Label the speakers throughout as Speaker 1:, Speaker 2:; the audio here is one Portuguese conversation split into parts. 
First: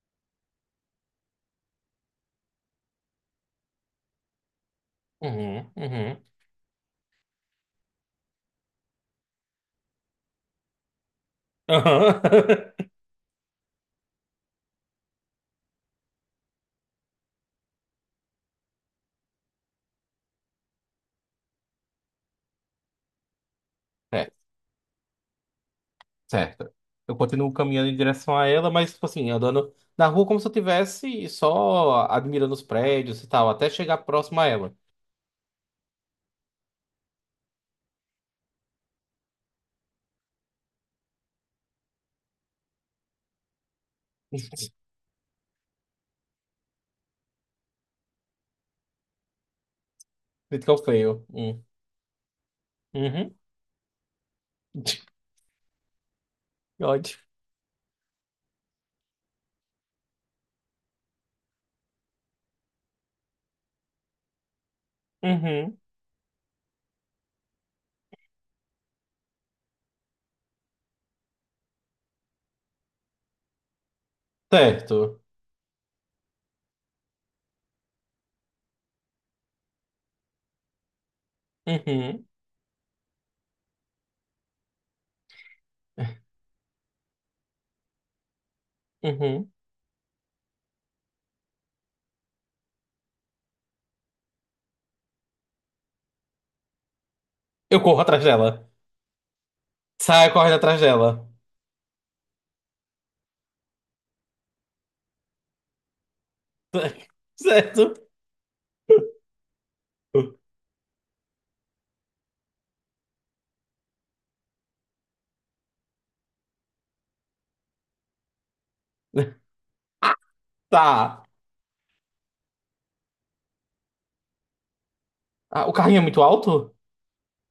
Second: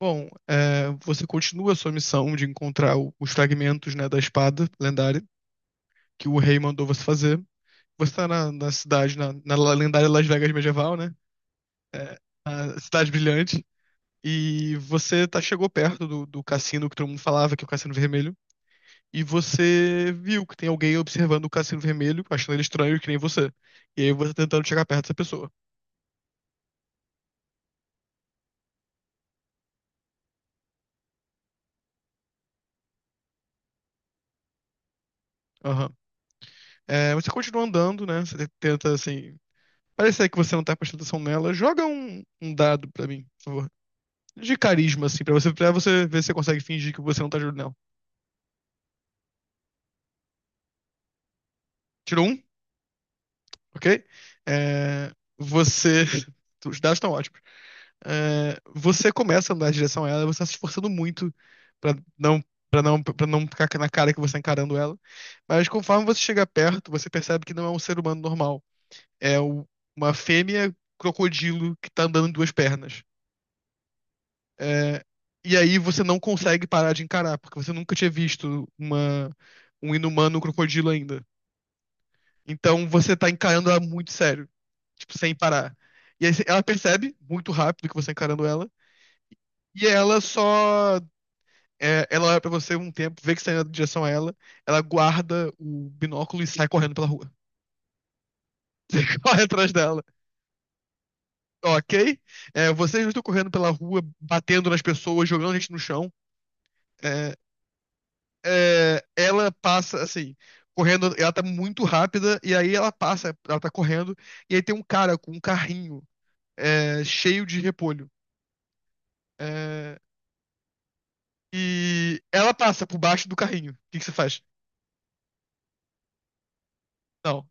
Speaker 1: Bom, você continua a sua missão de encontrar os fragmentos, né, da espada lendária
Speaker 2: Uhum, uhum.
Speaker 1: que o rei mandou você fazer. Você está na, na cidade, na, na lendária Las Vegas medieval, né? É,
Speaker 2: Aham.
Speaker 1: a cidade brilhante. E você tá, chegou perto do, do cassino que todo mundo falava, que é o Cassino Vermelho. E você viu que tem alguém observando o Cassino Vermelho, achando ele estranho, que nem você. E aí
Speaker 2: É,
Speaker 1: você tá tentando chegar perto dessa pessoa.
Speaker 2: certo. Eu continuo caminhando em direção a ela, mas, tipo assim, andando na rua como se eu tivesse só admirando os prédios e tal, até chegar próximo a ela.
Speaker 1: Aham. É, você continua andando, né? Você tenta, assim, parece aí que você não tá prestando atenção nela. Joga um dado pra mim, por favor. De carisma, assim, pra você ver se você consegue fingir que você não tá ajudando nela.
Speaker 2: Critical fail. Hum.
Speaker 1: Tirou um,
Speaker 2: Uhum.
Speaker 1: ok? É, você. Os
Speaker 2: Que
Speaker 1: dados estão
Speaker 2: ódio.
Speaker 1: ótimos. É, você começa a andar em direção a ela, você tá se esforçando muito pra não, pra não ficar na cara que você tá encarando ela. Mas
Speaker 2: Uhum.
Speaker 1: conforme você chega perto, você percebe que não é um ser humano normal. É o- uma fêmea crocodilo que tá andando em duas pernas. É,
Speaker 2: Certo.
Speaker 1: e aí você não consegue parar de encarar, porque você nunca tinha visto um inumano crocodilo ainda.
Speaker 2: Uhum.
Speaker 1: Então você tá encarando ela muito sério, tipo, sem parar. E aí ela percebe muito rápido que você tá encarando ela,
Speaker 2: Uhum.
Speaker 1: e ela só. É, ela olha pra você um tempo, vê que você tá indo em direção a ela, ela guarda o binóculo e sai correndo pela rua.
Speaker 2: Eu corro atrás dela.
Speaker 1: Você corre atrás dela.
Speaker 2: Saio correndo atrás dela.
Speaker 1: Ok? É, vocês não estão correndo pela rua, batendo nas pessoas, jogando gente no chão. É,
Speaker 2: Certo.
Speaker 1: é, ela passa assim, correndo, ela tá muito rápida, e aí ela passa, ela tá correndo, e aí tem um cara com um carrinho cheio de repolho. É,
Speaker 2: Ah, tá.
Speaker 1: e ela passa por baixo do carrinho. O que que você faz?
Speaker 2: Ah, o carrinho é muito alto?
Speaker 1: Não. O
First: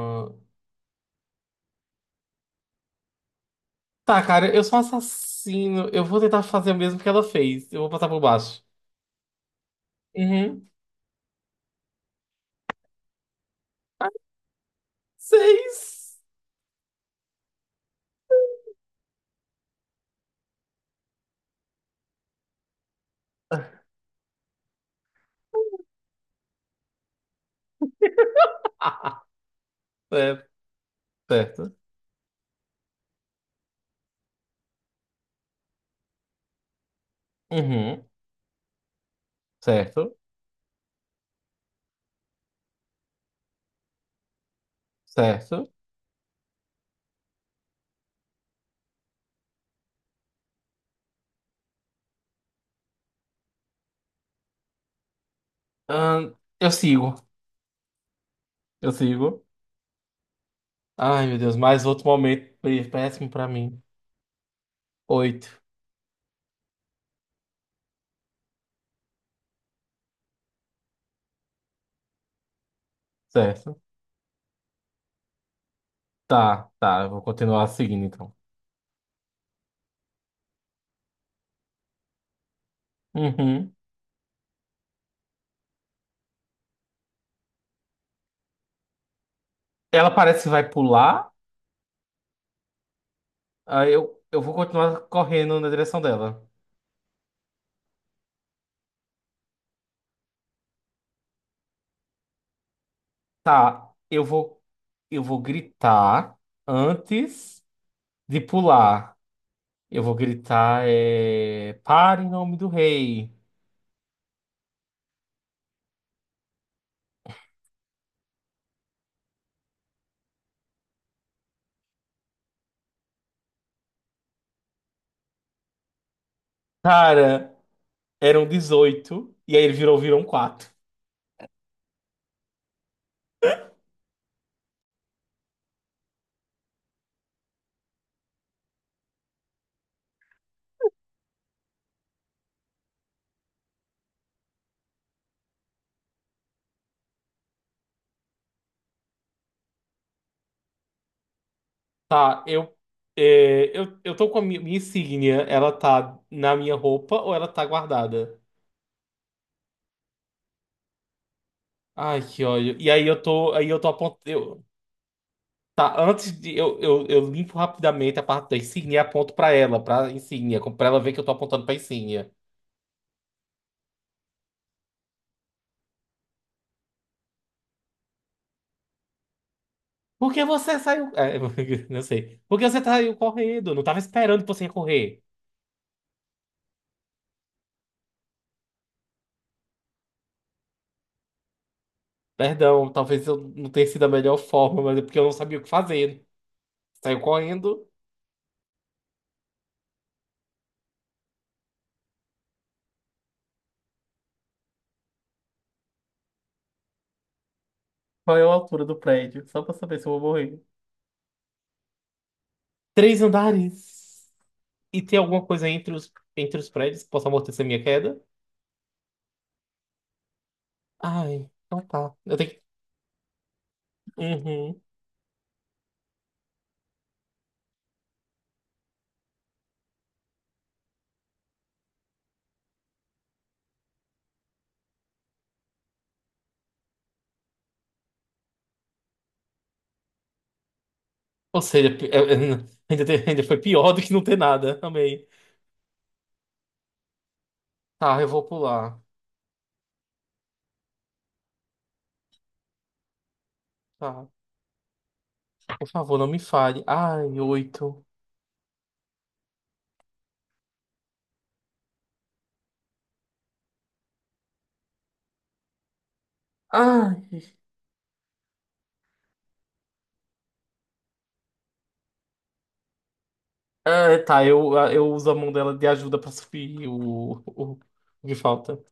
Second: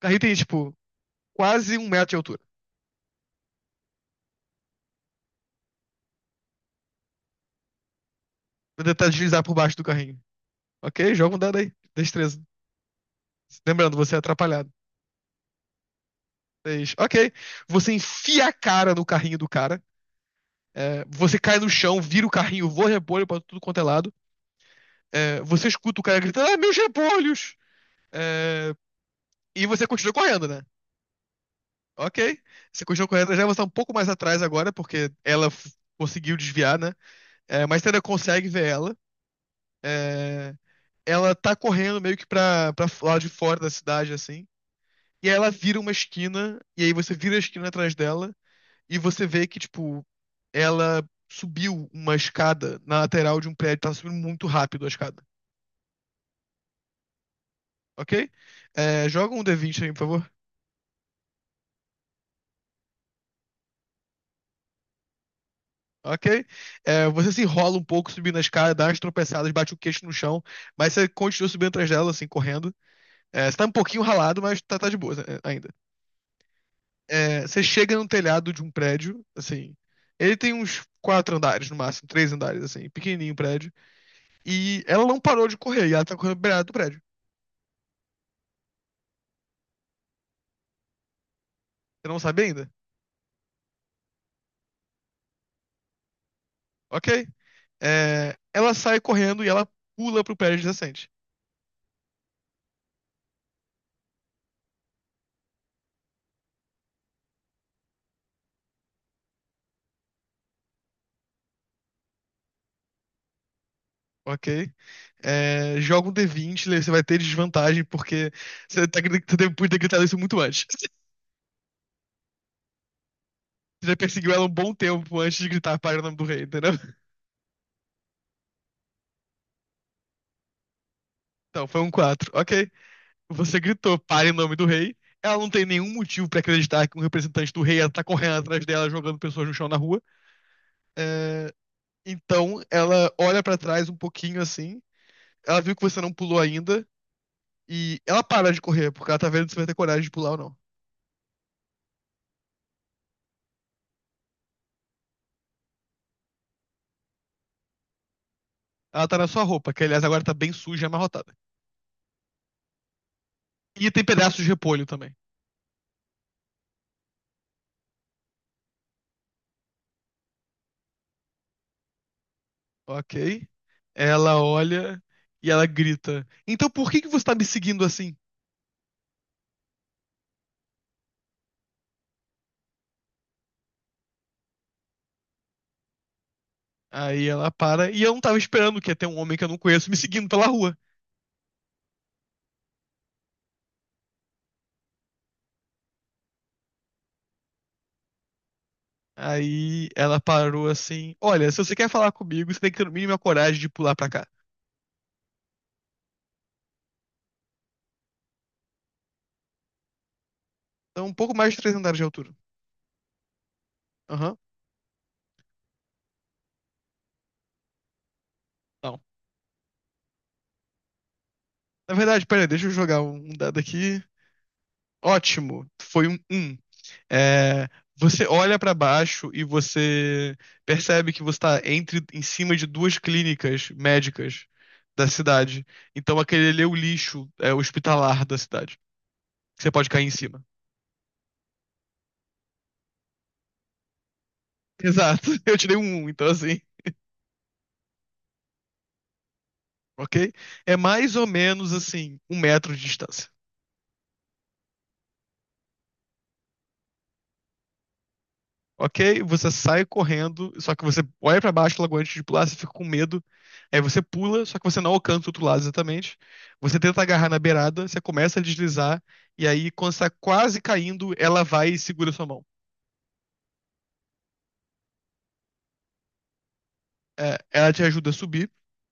Speaker 1: carrinho tem, tipo, quase um metro de altura.
Speaker 2: Tá, cara, eu sou um assassino. Eu vou tentar fazer o mesmo que ela fez. Eu vou passar por baixo.
Speaker 1: Vou tentar deslizar por baixo do carrinho.
Speaker 2: Uhum.
Speaker 1: Ok? Joga um dado aí. Destreza. Lembrando, você é atrapalhado.
Speaker 2: Seis.
Speaker 1: Seis. Ok. Você enfia a cara no carrinho do cara. É, você cai no chão, vira o carrinho, voa repolho pra tudo quanto é lado. É, você escuta o cara gritando, ah, meus repolhos! É, e você continua correndo,
Speaker 2: É,
Speaker 1: né?
Speaker 2: certo.
Speaker 1: Ok. Você continua correndo, já está um pouco mais atrás agora, porque conseguiu desviar, né? É, mas você ainda
Speaker 2: Uhum.
Speaker 1: consegue ver ela.
Speaker 2: Certo.
Speaker 1: É, ela tá correndo meio que pra, pra lá de fora da cidade, assim. E aí ela
Speaker 2: Certo.
Speaker 1: vira uma esquina, e aí você vira a esquina atrás dela, e você vê que, tipo, ela subiu uma escada na lateral de um prédio, tá subindo muito rápido a escada.
Speaker 2: Ahn, eu sigo.
Speaker 1: Ok?
Speaker 2: Eu
Speaker 1: É, joga um
Speaker 2: sigo.
Speaker 1: D20 aí, por favor.
Speaker 2: Ai, meu Deus, mais outro momento péssimo pra mim. Oito.
Speaker 1: Ok? É, você se enrola um pouco subindo a escada, dá umas tropeçadas, bate o queixo no chão, mas você continua subindo atrás dela, assim, correndo. É, você tá um
Speaker 2: Certo.
Speaker 1: pouquinho ralado, mas tá, tá de boa é, ainda.
Speaker 2: Tá, tá. Eu vou
Speaker 1: É, você
Speaker 2: continuar
Speaker 1: chega
Speaker 2: seguindo
Speaker 1: no
Speaker 2: então.
Speaker 1: telhado de um prédio, assim. Ele tem uns quatro andares no máximo, três andares, assim, pequenininho o prédio.
Speaker 2: Uhum.
Speaker 1: E ela não parou de correr, e ela tá correndo beirada do prédio.
Speaker 2: Ela parece que vai pular.
Speaker 1: Você não sabe ainda?
Speaker 2: Aí eu vou continuar correndo na direção dela.
Speaker 1: Ok? É, ela sai correndo e ela pula pro prédio adjacente.
Speaker 2: Tá, eu vou gritar antes de pular. Eu vou gritar. Para em nome do rei.
Speaker 1: Ok? É, joga um D20, você vai ter desvantagem, porque você depois de ter gritado isso muito antes. Você já perseguiu ela um bom tempo antes de gritar pare o nome do rei, entendeu?
Speaker 2: Cara, eram 18 e aí ele virou, viram quatro.
Speaker 1: Então, foi um 4, ok. Você gritou pare o nome do rei. Ela não tem nenhum motivo pra acreditar que um representante do rei ela tá correndo atrás dela, jogando pessoas no chão na rua. É, então, ela olha pra trás um pouquinho assim. Ela viu que você não pulou ainda. E ela para de correr, porque ela tá vendo se vai ter coragem de pular ou não.
Speaker 2: Tá, eu tô com a minha insígnia, ela tá na minha roupa ou ela tá guardada?
Speaker 1: Ela tá na sua roupa, que aliás agora tá bem suja e amarrotada.
Speaker 2: Ai, que ódio. E aí eu tô, aí eu
Speaker 1: E
Speaker 2: tô
Speaker 1: tem pedaços de
Speaker 2: apontando...
Speaker 1: repolho também.
Speaker 2: Tá, antes de... Eu limpo rapidamente a parte da insígnia e aponto pra ela, pra insígnia, como pra ela ver que eu tô apontando pra insígnia.
Speaker 1: Ok. Ela olha e ela grita: então por que que você tá me seguindo assim?
Speaker 2: Porque você saiu. É, não sei. Porque você saiu correndo? Não tava esperando que você ia correr.
Speaker 1: Aí ela para e eu não tava esperando que ia ter um homem que eu não conheço me seguindo pela rua.
Speaker 2: Perdão, talvez eu não tenha sido a melhor forma, mas é porque eu não sabia o que fazer. Saiu correndo.
Speaker 1: Aí ela parou assim: olha, se você quer falar comigo, você tem que ter no mínimo a coragem de pular pra cá.
Speaker 2: Qual é a altura do prédio? Só pra saber se eu vou morrer.
Speaker 1: Então um pouco mais de 3 andares de altura.
Speaker 2: 3 andares.
Speaker 1: Aham.
Speaker 2: E tem alguma coisa entre os prédios que possa amortecer minha queda?
Speaker 1: Não.
Speaker 2: Ai, então
Speaker 1: Na
Speaker 2: tá.
Speaker 1: verdade,
Speaker 2: Eu
Speaker 1: peraí,
Speaker 2: tenho que.
Speaker 1: deixa eu jogar um dado aqui.
Speaker 2: Uhum.
Speaker 1: Ótimo, foi um 1. É, você olha pra baixo e você percebe que você tá entre, em cima de duas clínicas médicas da cidade. Então aquele ali é o lixo hospitalar da cidade. Você pode cair em cima.
Speaker 2: Ou seja, ainda, ainda foi pior do que não ter nada. Amei.
Speaker 1: Exato, eu tirei um 1, então assim,
Speaker 2: Tá, eu vou pular.
Speaker 1: ok? É mais ou menos assim, um metro de distância.
Speaker 2: Tá. Por favor, não me fale. Ai, oito.
Speaker 1: Ok, você sai correndo, só que você olha pra baixo logo antes de pular, você fica com medo. Aí você pula, só que você não alcança o outro lado exatamente. Você tenta agarrar na
Speaker 2: Ai.
Speaker 1: beirada, você começa a deslizar, e aí quando você tá quase caindo, ela vai e segura sua mão.
Speaker 2: Ah, tá, eu uso a mão dela de ajuda pra subir
Speaker 1: É,
Speaker 2: o,
Speaker 1: ela
Speaker 2: o, o
Speaker 1: te ajuda a
Speaker 2: que
Speaker 1: subir,
Speaker 2: falta.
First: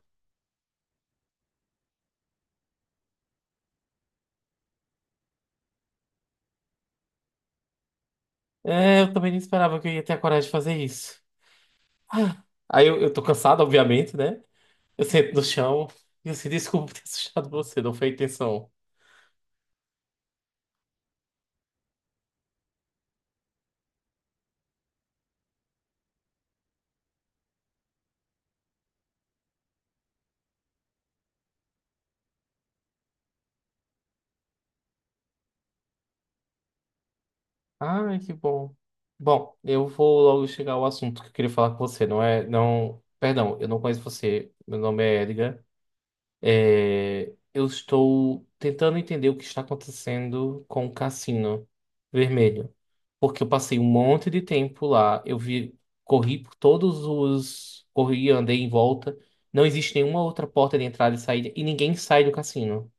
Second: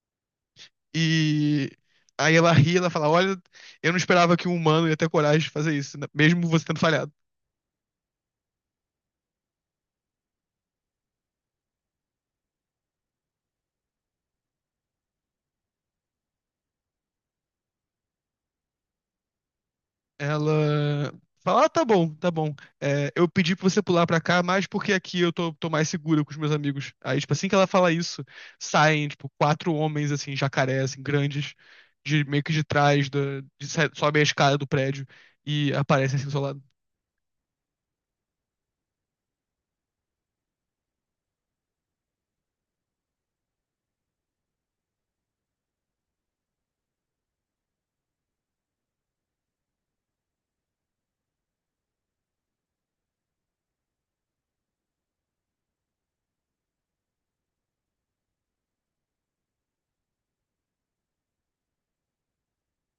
Speaker 1: e aí ela ri, ela fala: olha, eu não esperava que um humano ia ter coragem de fazer isso, né, mesmo você tendo falhado.
Speaker 2: É, eu também não esperava que eu ia ter a coragem de fazer isso. Ah, aí eu tô cansado, obviamente, né? Eu sento no chão e eu assim, desculpa ter assustado você, não foi a intenção.
Speaker 1: Ela fala: ah, tá bom, tá bom. É, eu pedi pra você pular pra cá, mas porque aqui eu tô, tô mais segura com os meus amigos. Aí, tipo, assim que ela fala isso, saem, tipo, quatro homens, assim, jacaré, assim, grandes, de, meio que de trás, da, sobem a escada do prédio e aparecem assim do seu lado.
Speaker 2: Ai, que bom. Bom, eu vou logo chegar ao assunto que eu queria falar com você, não é? Não. Perdão, eu não conheço você. Meu nome é Edgar. É, eu estou tentando entender o que está acontecendo com o cassino vermelho. Porque eu passei um monte de tempo lá, eu vi, corri por todos os. Corri, andei em volta. Não existe nenhuma outra porta de entrada e saída, e ninguém sai do cassino.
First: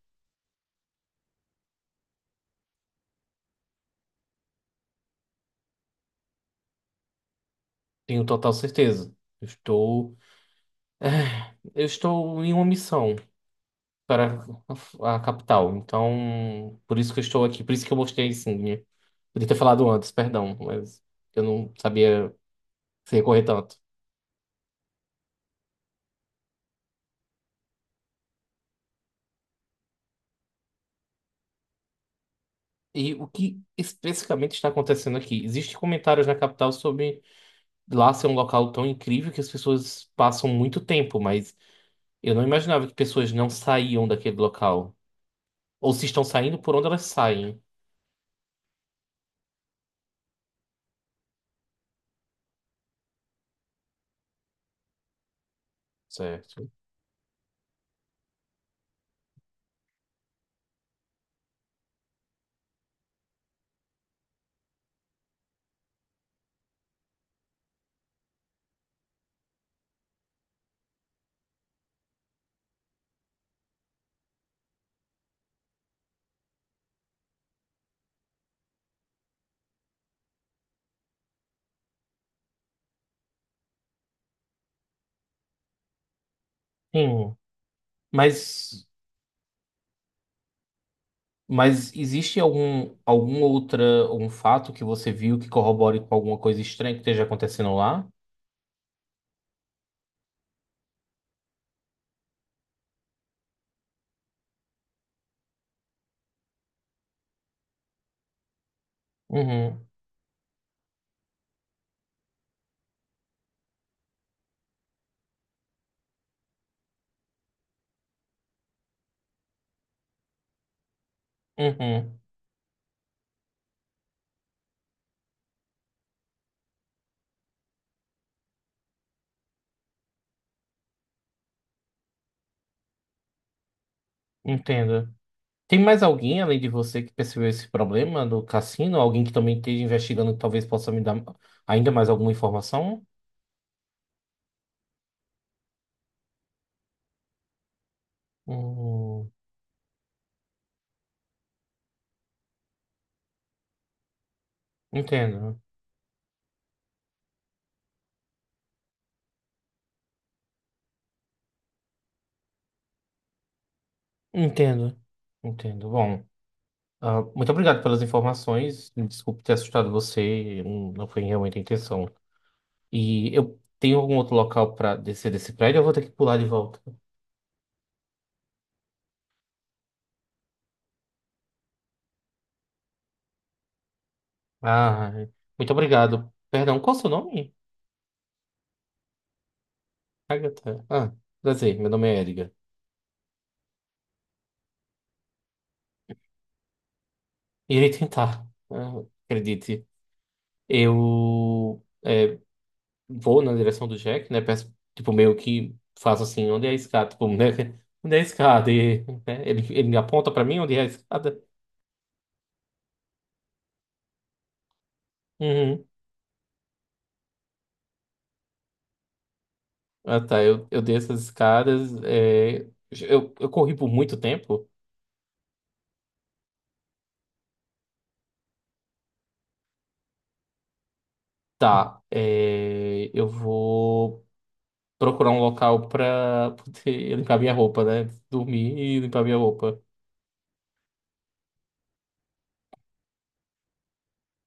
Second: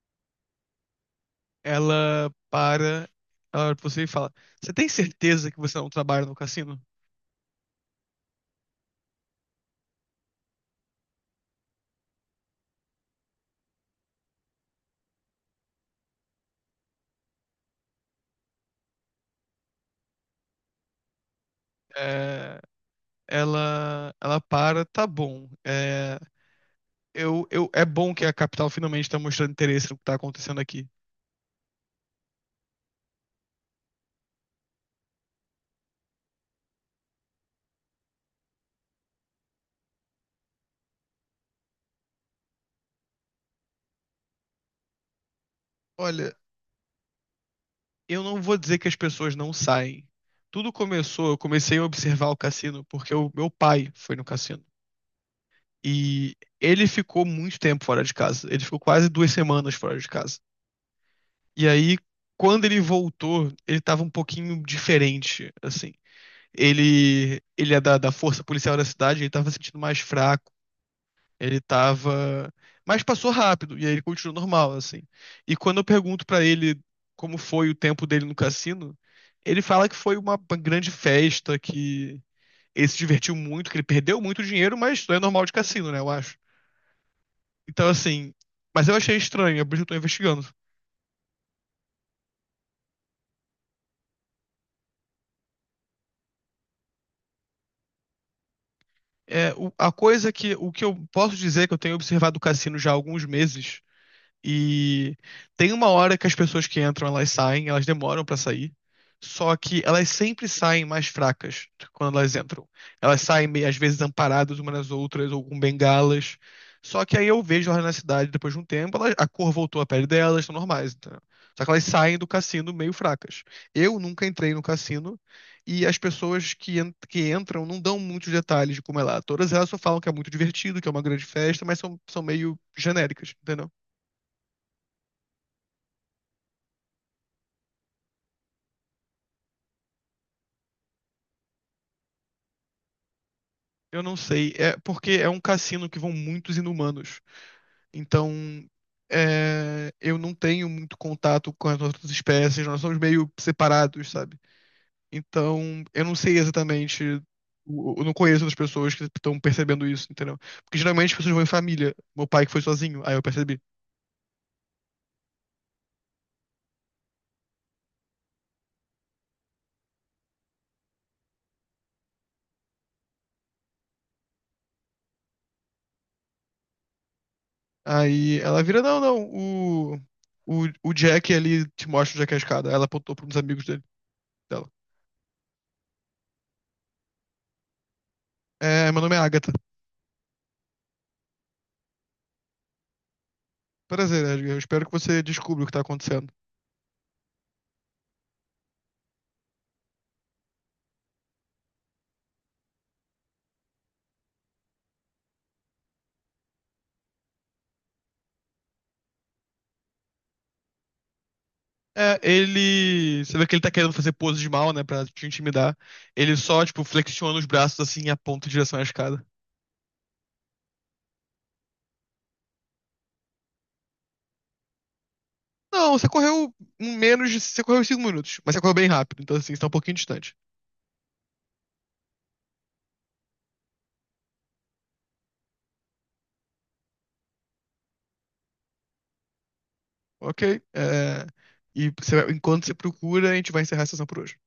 Speaker 1: Ela para, ela olha pra você e fala: você tem certeza que você não trabalha no cassino?
Speaker 2: Tenho total certeza. Eu estou, eu estou em uma missão para a capital. Então, por isso que eu estou aqui, por isso que eu mostrei a insígnia. Podia ter falado antes, perdão, mas eu não sabia
Speaker 1: É,
Speaker 2: sem recorrer tanto.
Speaker 1: ela para, tá bom. Eu, é bom que a capital finalmente está mostrando interesse no que está acontecendo aqui.
Speaker 2: E o que especificamente está acontecendo aqui? Existem comentários na capital sobre lá ser um local tão incrível que as pessoas passam muito tempo, mas eu não imaginava que pessoas não saíam daquele local. Ou se estão
Speaker 1: Olha,
Speaker 2: saindo, por onde elas saem.
Speaker 1: eu não vou dizer que as pessoas não saem. Tudo começou, eu comecei a observar o cassino porque o meu pai foi no cassino. E
Speaker 2: Certo.
Speaker 1: ele ficou muito tempo fora de casa. Ele ficou quase duas semanas fora de casa. E aí, quando ele voltou, ele estava um pouquinho diferente, assim. Ele é da, da força policial da cidade, ele estava se sentindo mais fraco. Ele tava. Mas passou rápido, e aí ele continuou normal, assim. E quando eu pergunto pra ele como foi o tempo dele no cassino, ele fala que foi uma grande festa, que ele se divertiu muito, que ele perdeu muito dinheiro, mas isso é normal de cassino, né, eu acho.
Speaker 2: Sim.
Speaker 1: Então, assim.
Speaker 2: Mas,
Speaker 1: Mas eu achei estranho, é por isso que eu tô investigando.
Speaker 2: mas existe algum fato que você viu que corrobore com alguma coisa estranha que esteja acontecendo lá?
Speaker 1: É, o- a coisa que. O que eu posso dizer que eu tenho observado o cassino já há alguns meses. E tem uma hora que as pessoas que entram, elas saem, elas demoram pra sair. Só que
Speaker 2: Uhum,
Speaker 1: elas sempre saem mais fracas quando elas entram. Elas saem, meio- às vezes, amparadas umas nas outras, ou com bengalas. Só que aí eu vejo elas na cidade depois de um tempo, elas- a cor voltou à pele delas, estão normais, entendeu? Só que elas saem
Speaker 2: uhum,
Speaker 1: do cassino meio fracas. Eu nunca entrei no cassino e as pessoas que, que entram não dão muitos detalhes de como é lá. Todas elas só falam que é muito divertido, que é uma grande festa, mas são, são meio genéricas, entendeu?
Speaker 2: entendo. Tem mais alguém além de você que percebeu esse problema do cassino? Alguém que também esteja investigando que talvez possa me dar ainda mais alguma informação?
Speaker 1: Eu não sei. É porque é um cassino que vão muitos inumanos. Então,
Speaker 2: Hum,
Speaker 1: eu não tenho muito contato com as outras espécies. Nós somos meio separados, sabe?
Speaker 2: entendo,
Speaker 1: Então, eu não sei exatamente. Eu não conheço as pessoas que estão percebendo isso, entendeu? Porque geralmente as pessoas vão em família. Meu pai que foi sozinho, aí eu percebi.
Speaker 2: entendo, entendo. Bom, ah, muito obrigado pelas informações. Me desculpe ter assustado você, não foi realmente a intenção. E eu tenho algum outro local para descer desse prédio? Eu vou ter que pular de volta.
Speaker 1: Aí ela vira, não, não, o Jack ali te mostra o Jack a escada. Ela apontou para uns amigos dele, dela.
Speaker 2: Ah, muito obrigado. Perdão, qual o seu nome?
Speaker 1: É, meu nome é Agatha.
Speaker 2: Agatha. Ah, prazer, meu nome é Edgar.
Speaker 1: Prazer, Edgar. Eu espero que você descubra o que tá acontecendo.
Speaker 2: Irei tentar, ah, acredite. Eu vou na direção do Jack, né? Peço, tipo, meio que faço assim, onde é a escada? Tipo, né? Onde é a escada? E, né, Ele me aponta pra mim onde é a escada.
Speaker 1: É, ele. Você vê que ele tá querendo fazer pose de mal, né? Pra te intimidar.
Speaker 2: Uhum.
Speaker 1: Ele só, tipo, flexiona os braços assim e aponta em direção à escada.
Speaker 2: Ah, tá. Eu desço as escadas. É, eu corri por muito tempo.
Speaker 1: Não, você correu em menos de. Você correu em cinco minutos, mas você correu bem rápido, então assim, você tá um pouquinho distante.
Speaker 2: Tá. É, eu vou procurar um local pra poder limpar minha roupa, né? Dormir e limpar minha roupa.
Speaker 1: Ok. é, E você- enquanto você procura, a gente vai encerrar a sessão por hoje.